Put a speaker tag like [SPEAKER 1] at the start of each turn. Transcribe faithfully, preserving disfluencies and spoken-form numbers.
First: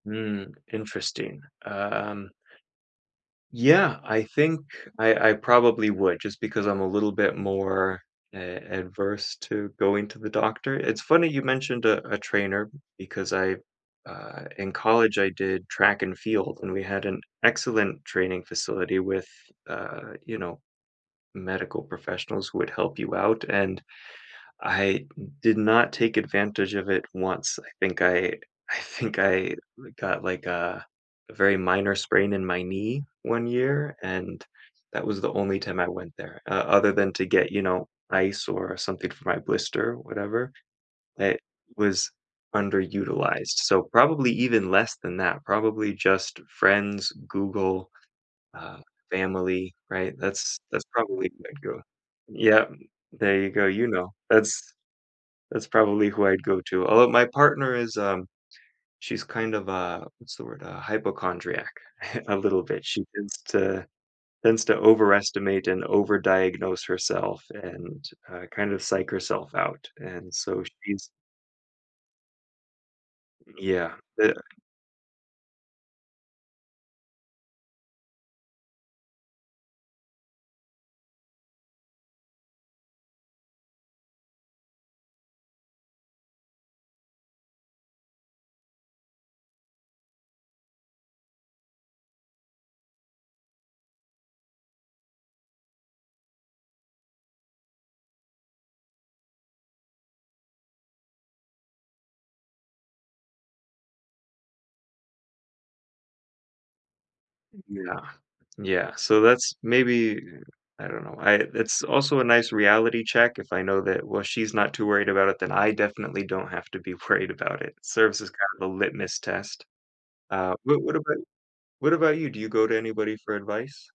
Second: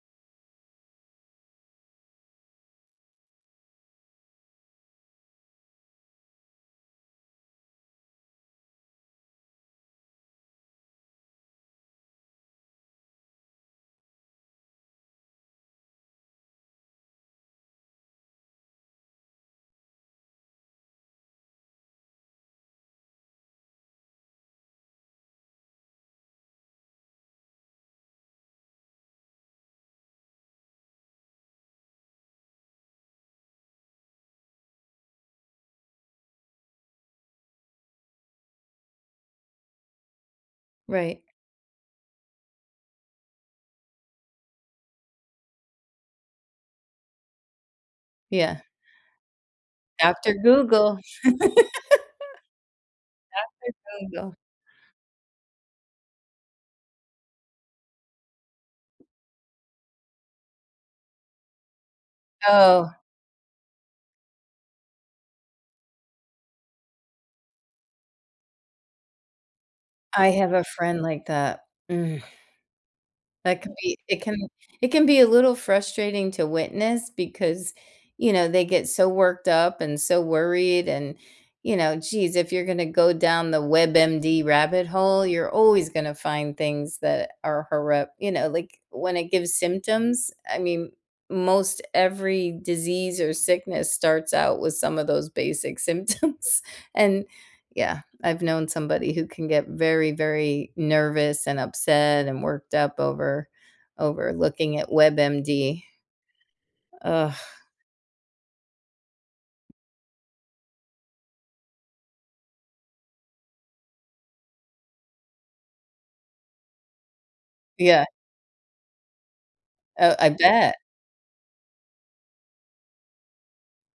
[SPEAKER 1] Mm, interesting, um Yeah, I think I I probably would just because I'm a little bit more a adverse to going to the doctor. It's funny you mentioned a a trainer because I, uh, in college, I did track and field, and we had an excellent training facility with, uh, you know, medical professionals who would help you out, and I did not take advantage of it once. I think I I think I li got, like, a a very minor sprain in my knee one year, and that was the only time I went there, uh, other than to get, you know, ice or something for my blister, whatever,
[SPEAKER 2] Right.
[SPEAKER 1] that was underutilized, so probably even less than that. Probably just friends, Google,
[SPEAKER 2] Yeah.
[SPEAKER 1] uh, family, right?
[SPEAKER 2] After
[SPEAKER 1] That's that's
[SPEAKER 2] Google,
[SPEAKER 1] probably who I'd go Yep. There you go, you know.
[SPEAKER 2] Doctor Google.
[SPEAKER 1] That's that's probably who I'd go to, although my partner is, uh, she's kind of a, what's the word, a hypochondriac a little bit.
[SPEAKER 2] Oh.
[SPEAKER 1] She tends to tends to overestimate and overdiagnose herself and, uh, kind of psych herself out,
[SPEAKER 2] I
[SPEAKER 1] and
[SPEAKER 2] have a
[SPEAKER 1] so
[SPEAKER 2] friend
[SPEAKER 1] she's
[SPEAKER 2] like that. That can
[SPEAKER 1] Yeah,
[SPEAKER 2] it
[SPEAKER 1] but
[SPEAKER 2] can it can be a little frustrating to witness because, you know, they get so worked up and so worried and, you know, geez, "If you're gonna go down the WebMD rabbit hole, you're always gonna find things that are horrupt." Like when it gives symptoms, I mean, most every disease or sickness starts out with some of those basic symptoms, and yeah, I've known somebody who can get very, very nervous and upset and worked up over over looking at WebMD. Ugh.
[SPEAKER 1] Yeah, yeah, so that's maybe I don't know, I it's also a nice reality check if I know that, "Well, she's not too worried about it, then I definitely don't have to be worried about it."
[SPEAKER 2] Yeah.
[SPEAKER 1] Serves as kind of a litmus test.
[SPEAKER 2] Oh, I
[SPEAKER 1] Uh,
[SPEAKER 2] bet.
[SPEAKER 1] but what about what about you? Do you go to anybody for advice?